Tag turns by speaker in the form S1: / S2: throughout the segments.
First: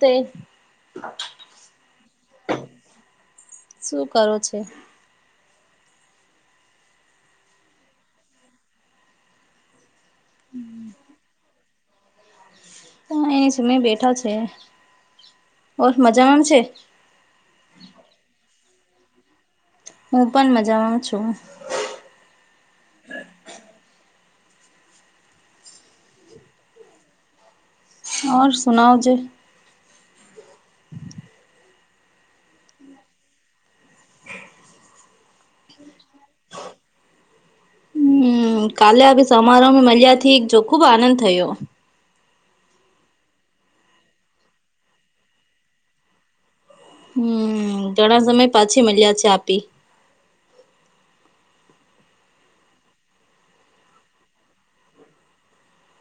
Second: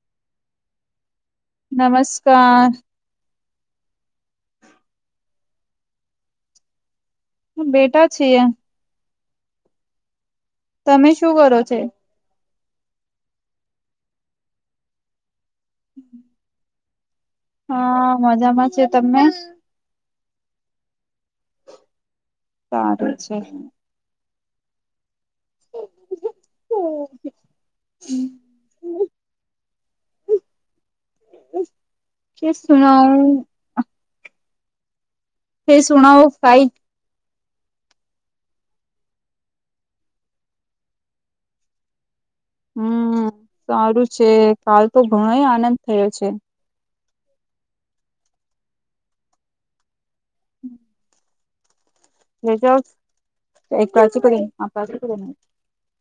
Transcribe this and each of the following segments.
S1: તે
S2: નમસ્કાર
S1: શું કરો છે?
S2: હ બેઠા છીએ. તમે શું કરો છે?
S1: હ એની સમય બેઠા છે ઓર મજામાં છે.
S2: હા મજામાં છે, તમને
S1: હું પણ મજામાં છું.
S2: તાર છે. [inaudible]
S1: ઓર સુનાવ જે. [unintelligible]
S2: કે શુંના હ સુણાઓ કઇટ
S1: હુ કાલે આવી સમારોહ મળ્યા થી જો ખુબ આનંદ થયો.
S2: હું સારું છે કાલ તો ઘણો આનંદ થયો છે.
S1: હુ ઘણા સમય પાછી મળ્યા છે આપી
S2: [inaudible] [unintelligible] [inaudible] [unintelligible]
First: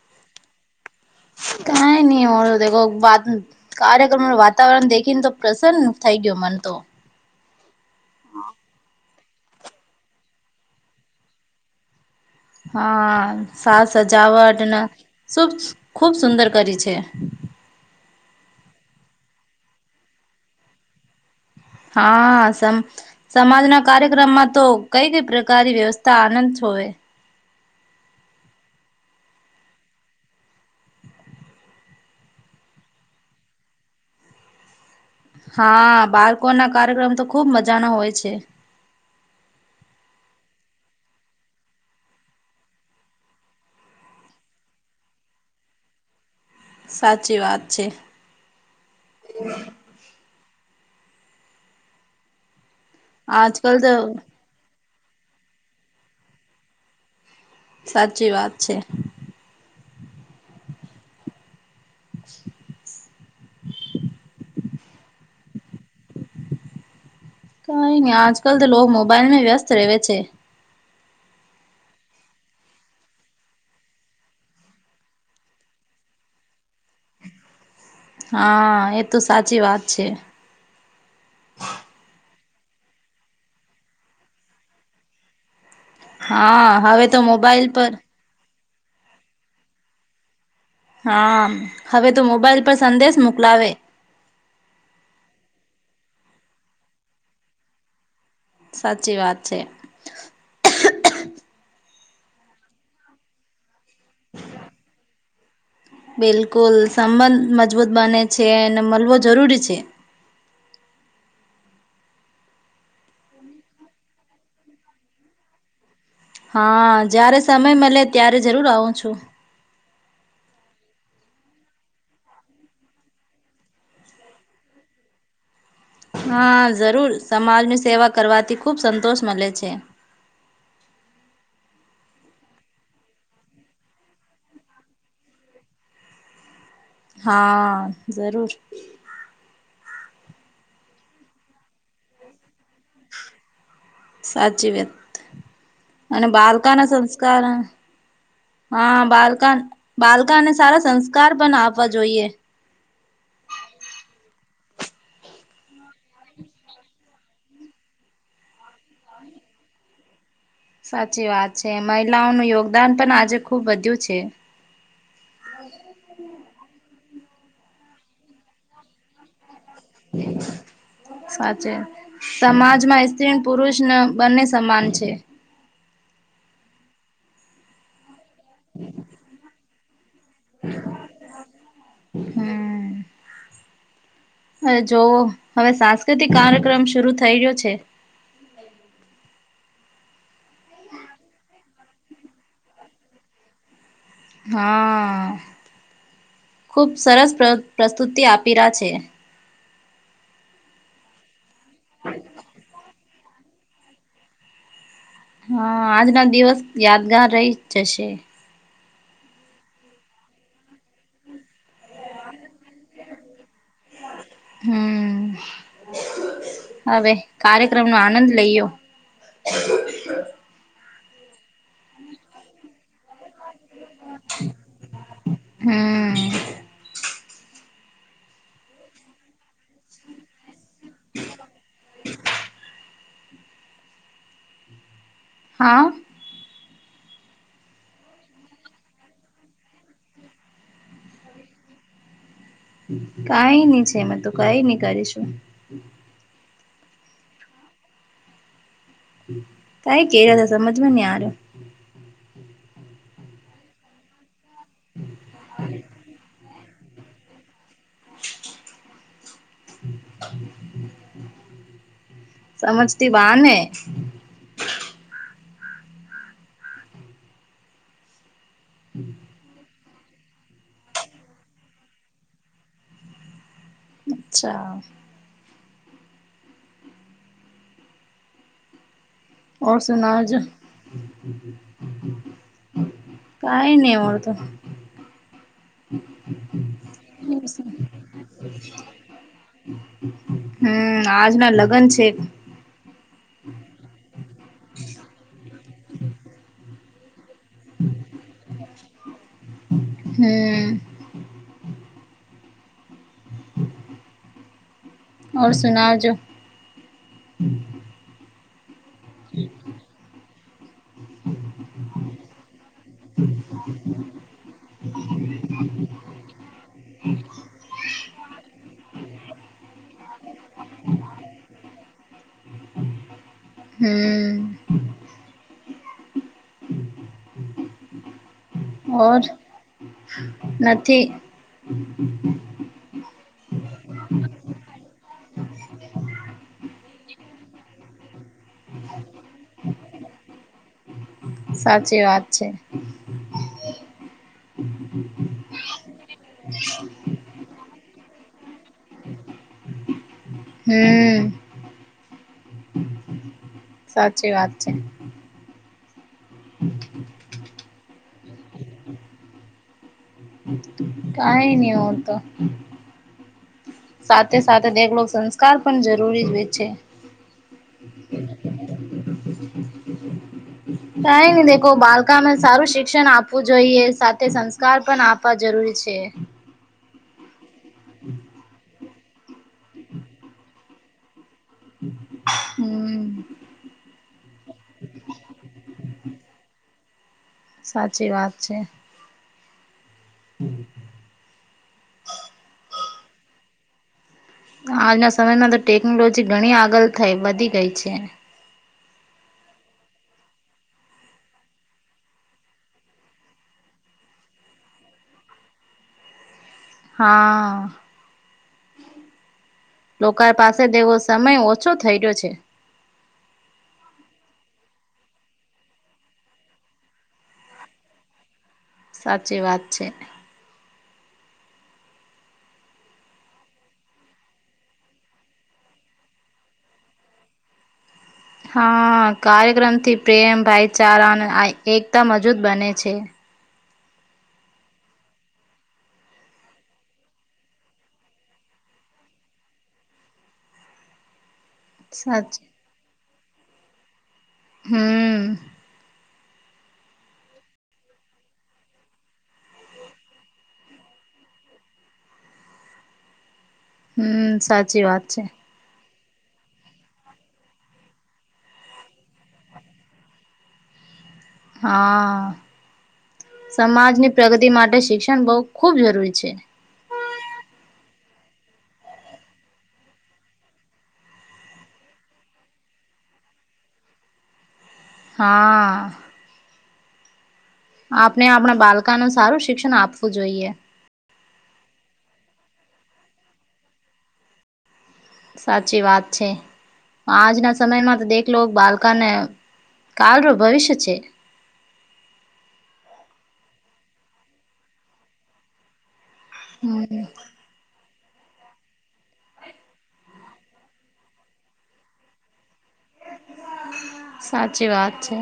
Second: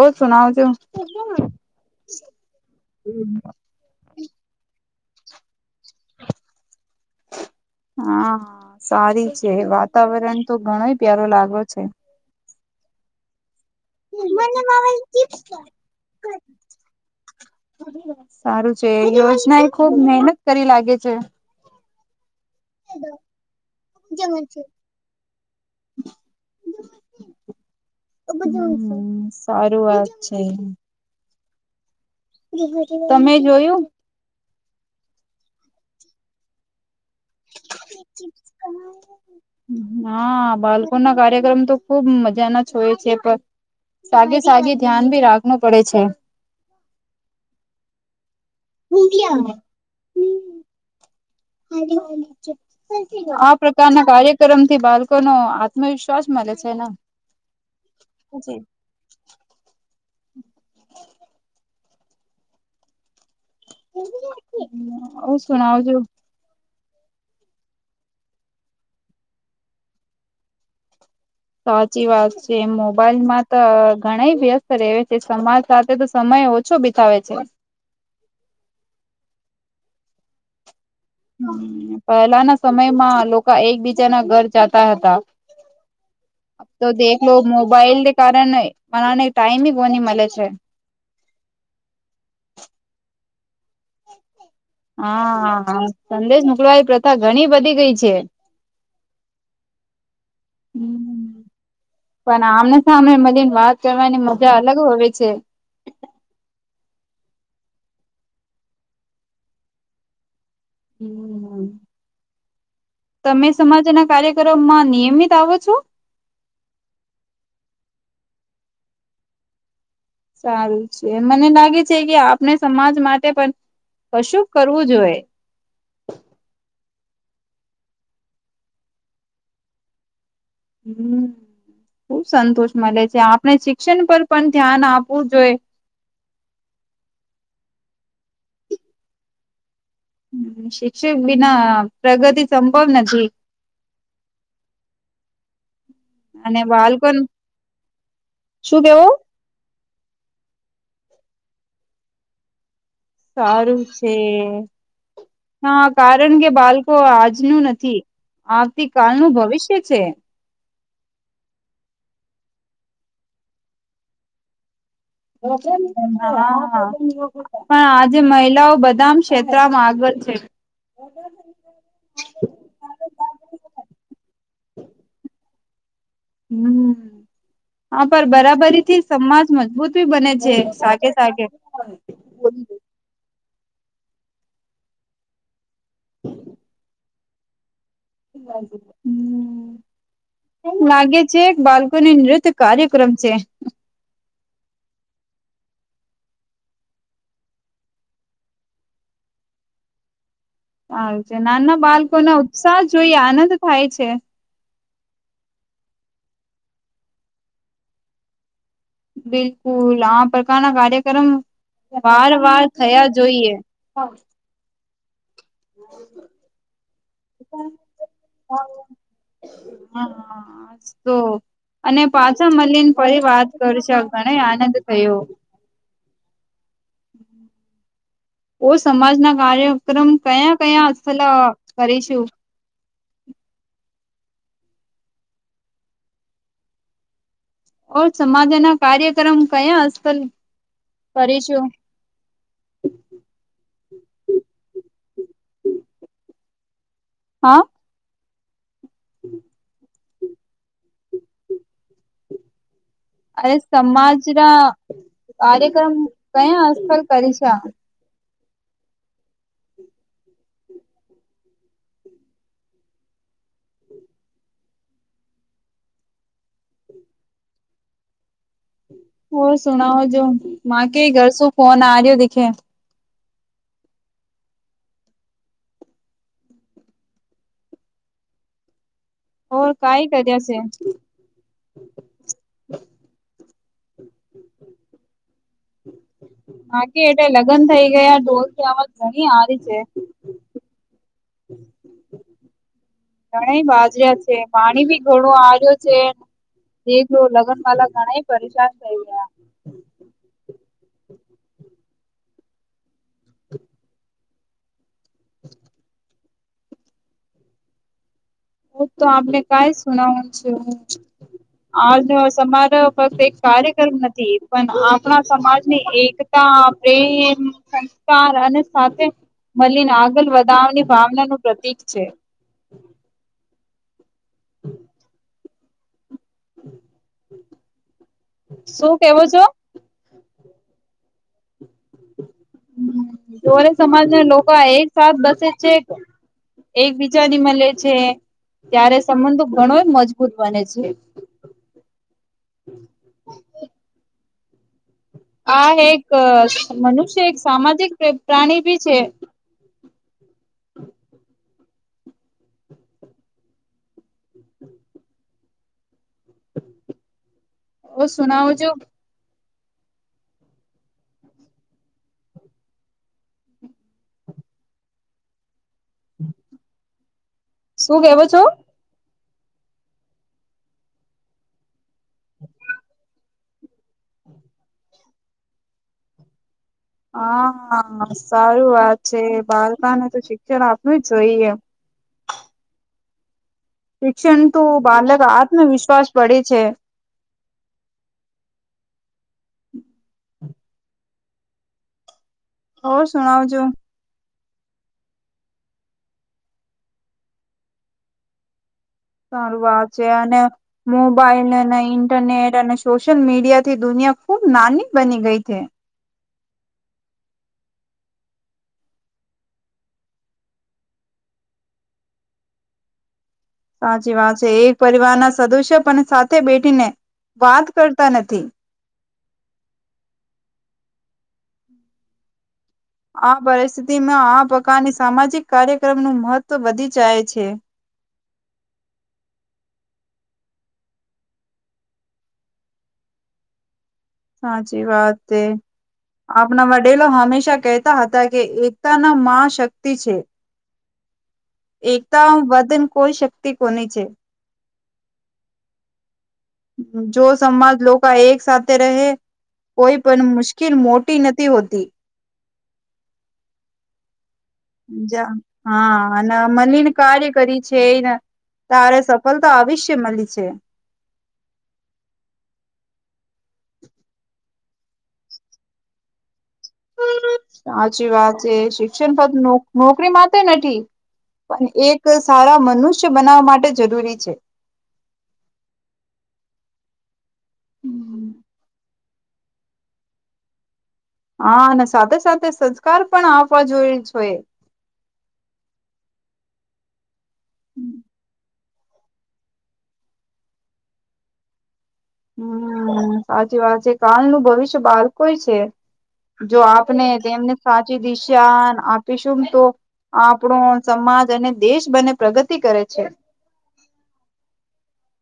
S2: ઓ સુનાઓ છે
S1: ના નો કાર્યક્રમ વાતાવરણ દેખ ન તો પ્રસન્ન થઈ ગયો મન તો
S2: હા હા સારી છે કે વાતાવરણ તો ઘણો પ્યારો લાગ્યો છે
S1: હા સા સજાવટને શુ ખૂબ સુંદર કરી છે
S2: સારું છે યોજના એ ખુબ મહેહનત કરી લાગે છે
S1: હા સમાજના કાર્યક્રમમાં તો કઈ કઈ પ્રકારની વ્યવસ્થા આનંદ હોવે
S2: સારું વાત છે તમે જોયું
S1: હા બાળકો ના કાર્યક્રમ તો ખુબ મજાનો હોય છે
S2: હા બાળકો ના કાર્યક્રમ તો ખુબ મજા ના જ હોય છે પણ સાગે સાગે ધ્યાન રાખવું પડે છે
S1: સાચી વાત છે
S2: [inaudible] આ
S1: આજકાલ તો
S2: પ્રકારના કાર્યક્રમ થી બાળકો નો આત્મવિશ્વાસ મળે છે ને
S1: સાચી વાત છે
S2: [inaudible]
S1: [inaudible]
S2: હું સમજવું છું
S1: કઈ ન અજ કલ તો લોકો મોબાઈલમાં વ્યસ્ત રવે છે
S2: સાચી વાત છે એમ મોબાઈલમાં તો ઘણાય વ્યસ્ત રહે છે સમાજ સાથે તો સમય ઓછો બિતાવે છે
S1: હા એ તો સાચી વાત છે
S2: પહેલાના સમયમાં લોકો એકબીજાના ઘર જતા હતા
S1: હા
S2: તો
S1: હવે
S2: દેખલો
S1: મોબાઈલ પર
S2: મોબાઈલને કારણે મને ટાઈમી કોની મળે છે
S1: હા ના આવા
S2: હા સંદેશ મોકલવાની પ્રથા ઘણી બધી ગઈ છે
S1: સાચી વાત છે
S2: પણ આમને સામે મને વાત કરવાની મજા અલગ હો છે
S1: બિલકુલ સાબંધ મજબૂત બને છે અને મળવો જરૂરી છે
S2: હમ હ તમે સમાજના કાર્યકરોમમાં નિયમિત આવો છો
S1: હા જારે સમય મળે ત્યારે જરૂર આવું છું
S2: સારું છે મને લાગે છે કે આપણે સમાજ માટે પણ કશું કરવું જોઈએ
S1: હા જરૂર સમાજની સેવા કરવાથી ખૂબ સંતોષ મળે છે
S2: [inaudible] બ સંતોષ મળે છે આપણે શિક્ષણ પર પણ ધ્યાન આપવું જોઈ
S1: હા જરૂર
S2: શિકષ બના પ્રગતિ સંભવ નથી
S1: સાચી વ્યત અને. બાલકાના સંસ્કાર
S2: શું
S1: હા
S2: કેવું?
S1: બાલકને સારા સંસ્કાર પણ આપવા જોઈએ
S2: સારું છે હા કારણ કે બાળકો આજનું નથી આવતી કાલનું ભવિષ્ય છે
S1: સાચી વાત છે મહિલાઓનું યોગદાન પણ આજે ખુબ વધ્યું છે
S2: પણ આજે મહિલાઓ બધા આગળ છે
S1: સાચે સમાજમાં, સ્ત્રી પુરુષ બંને સમાન છે.
S2: હમ, હા પણ બરાબરીથી સમાજ મજબૂત બને છે.
S1: હ, જોવ હવે સાંસ્કૃતિક કાર્યક્રમ શરુ થઈ રહ્યો છે.
S2: હમ એમ લાગે છે, બાળકોને નૃત્ય કાર્યક્રમ છે.
S1: હા ખૂબ સરસ પ્રસ્તુતિ આપી્યા છે.
S2: સારું છે, નાના બાળકોને ઉત્સાહ જોઈ આનંદ થાય છે.
S1: હા, આજનો દિવસ યાદગાર રહી જશે
S2: બિલકુલ, આ પ્રકારના કાર્યક્રમ વાર વાર થયા, જોઈએ
S1: હમ હવે, કાર્યક્રમ નો આનંદ લઈયો
S2: હા અને પાછા મલીને ફરી વાત કરજ ઘણ આનંદ થયો.
S1: હમ
S2: ઓ સમાજ ના કાર્યક્રમ કયા કયાલા કરીશું
S1: હા
S2: ઓ સમાજના કાર્યક્રમ કયા આજકલ કરીશું.
S1: કઈ નહી છે, એમાં તોું કઈ નહી કરીશું
S2: હા
S1: ત એ કે જ તો સમજમાં નહી આર્યો
S2: અરે સમાજ ના કાર્યક્રમ કયા અથલ કરી છે
S1: સમજતી વાળ ને
S2: હો સુણાવો જો માકે ઘર શું ફોન આ રહ્યો દેખે
S1: અચ્છા. ઓર
S2: કાઈ
S1: સુનાજ
S2: કર્યા છે
S1: કઈ નહી મળર તો
S2: બાકી એટલે લગ્ન થઇ,
S1: હમ
S2: ગયા ડોરથી આવજ ઘણી હારી છે.
S1: હમ આજના લગ્ન છે.
S2: ઘણા બાજર્યા છે, પાણી બી ઘણો આવ્યો છે. જો લગન માલા ઘણા પરેશાન થઈ, ગયા.
S1: હમ ઓ સુના જોો.
S2: હું, તો આપને કઈ સુનાવનું છ હું આજ સમાજ ફક્ત એક કાર્યક્રમ નથી, પણ આપણા સમાજની એકતા પ્રેમ સંસ્કાર અને સાથે મલીન આગળ વધાવાની ભાવનાનું પ્રતીક છે
S1: હમ્મ.
S2: શું
S1: ઓર
S2: કેવો છો.
S1: નથી.
S2: સોર સમાજના લોકો એ સાત બસે છે એકબીજાની મળે છે ત્યારે સંબંધો ઘણોએ મજબૂત બને છે.
S1: સાચી વાત છે.
S2: આ એક મનુષ્ય એક સામાજિક પ્રાણી ભી છે.
S1: હમ્મ. સાચી વાત છે. હમ
S2: સુનાવો છો
S1: કઈ નહી હોતો સાથે-સાથે તેમનો સંસ્કાર પણ જરૂરી છે.
S2: શું કેવો છો?
S1: કઈ નહી દેખો બાળકામાં સારું શિક્ષણ આપવું જોઈએ સાથે સંસ્કાર પણ આપવા જરૂરી છે છે.
S2: હા સારું વાત છે બાળકાને તો શિક્ષણ આપવું જ જોઈએ.
S1: હમ્મ.
S2: શિક્ષણ તો બાળક આત્મવિશ્વાસ પડે છે.
S1: સાચી વાત છે. હમ્મ.
S2: હા સુણાવજો.
S1: આજના સમયમાં તો ટેકનોલોજી ઘણી આગળ થઈ વધી ગઈ છે.
S2: સારું વાત છે અને મોબાઈલ અને ઇન્ટરનેટ અને સોશિયલ મીડિયા થી દુનિયા અને ખૂબ નાની બની ગઈ છે
S1: હા. લોકો પાસે તેવો સમય ઓછો થઈ ગયો છે.
S2: સાચી વાત છે એક પરિવારના સદસ્ય પણ સાથે બેઠીને વાત કરતા નથી.
S1: સાચી વાત છે.
S2: આ પરિસ્થિતિમાં આ પ્રકારની સામાજિક કાર્યક્રમનું મહત્ત્વ વધી જાય છે.
S1: હા કાર્યક્રમથી પ્રેમ ભાઈચારા અને એકતા મજબૂત બને છે.
S2: સાચી વાત છે. આપણા વડીલો હંમેશા કહેતા હતા કે એકતાના મા શક્તિ છે. એકતાઓ
S1: સાચી
S2: વધે ને કોઈ શક્તિ કોની છે,
S1: હમ્મ.
S2: જો સમાજના લોકો એક સાથે રહે કોઈ પણ મુશ્કેલ મોટી નથી હોતી.
S1: હમ્મ.
S2: હા, અને મળીને કાર્ય કરી છે એને તારે સફળતા અવિશ્ય મળી છે.
S1: હા. સમાજની પ્રગતિ માટે શિક્ષણ બહુ ખૂબ જરૂરી છે.
S2: સાચી વાત છે શિક્ષણ પર નોકરી માટે નથી પણ એક સારા મનુષ્ય બનાવવા માટે જરૂરી છે.
S1: હા. આપણે આપણા બાળકાનું સારું શિક્ષણ આપવું જોઈએ.
S2: હા અને સાથે-સાથે સંસ્કાર પણ આપવા જોઈએ છીએ.
S1: સાચી વાત છે, આજના સમયમાં તો દેખીલો બા કને કાલનું ભવિષ્ય છે.
S2: હમ્મ, સાચી વાત છે, કાલનું ભવિષ્ય બાળક પર જ છે. જો,
S1: હમ
S2: આપણે એમને સા દિશા આપીશું તો આપણો સમાજ અને દેશ બંને પ્રગતિ કરે છે.
S1: સાચી, વાત છે.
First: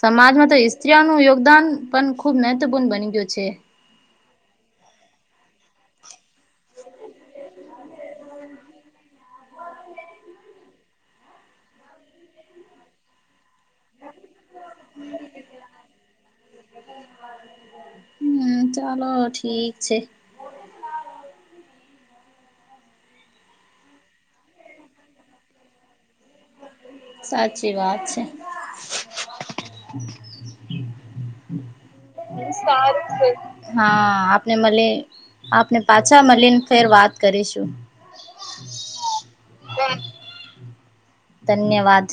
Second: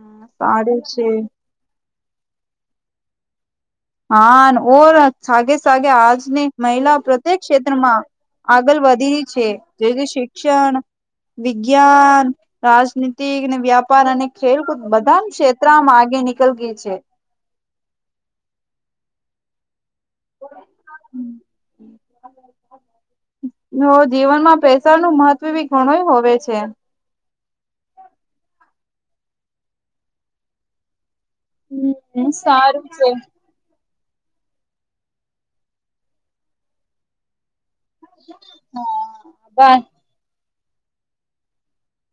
S1: સમાજમાં તો
S2: સારું છે
S1: ઇસ્ત્રીઓનું યોગદાન પણ ખુબ મહત્વપૂર્ણ બની ગયું છે.
S2: હા, અને ઓર સાગે સાગે આજ મહિલા પ્રત્યેક ક્ષેત્રમાં આગળ વધી છે. જે શિક્ષણ, વિજ્ઞાન, રાજનીતિકને વ્યાપાર અને ખેલકૂદ બધા ક્ષેત્રમાં આગે નીકળ ગઈ છે.
S1: હમ ચાલો, ઠીક છે.
S2: જીવનમાં પ્રેશરનું મહત્વ બી ઘણુંય હોવે છે.
S1: સાચી, વાત છે.
S2: હમ સારું છે
S1: હા આપને મળી આપને પાછા મળીને ફેર વાત કરીશું
S2: હા બસ
S1: ધન્યવાદ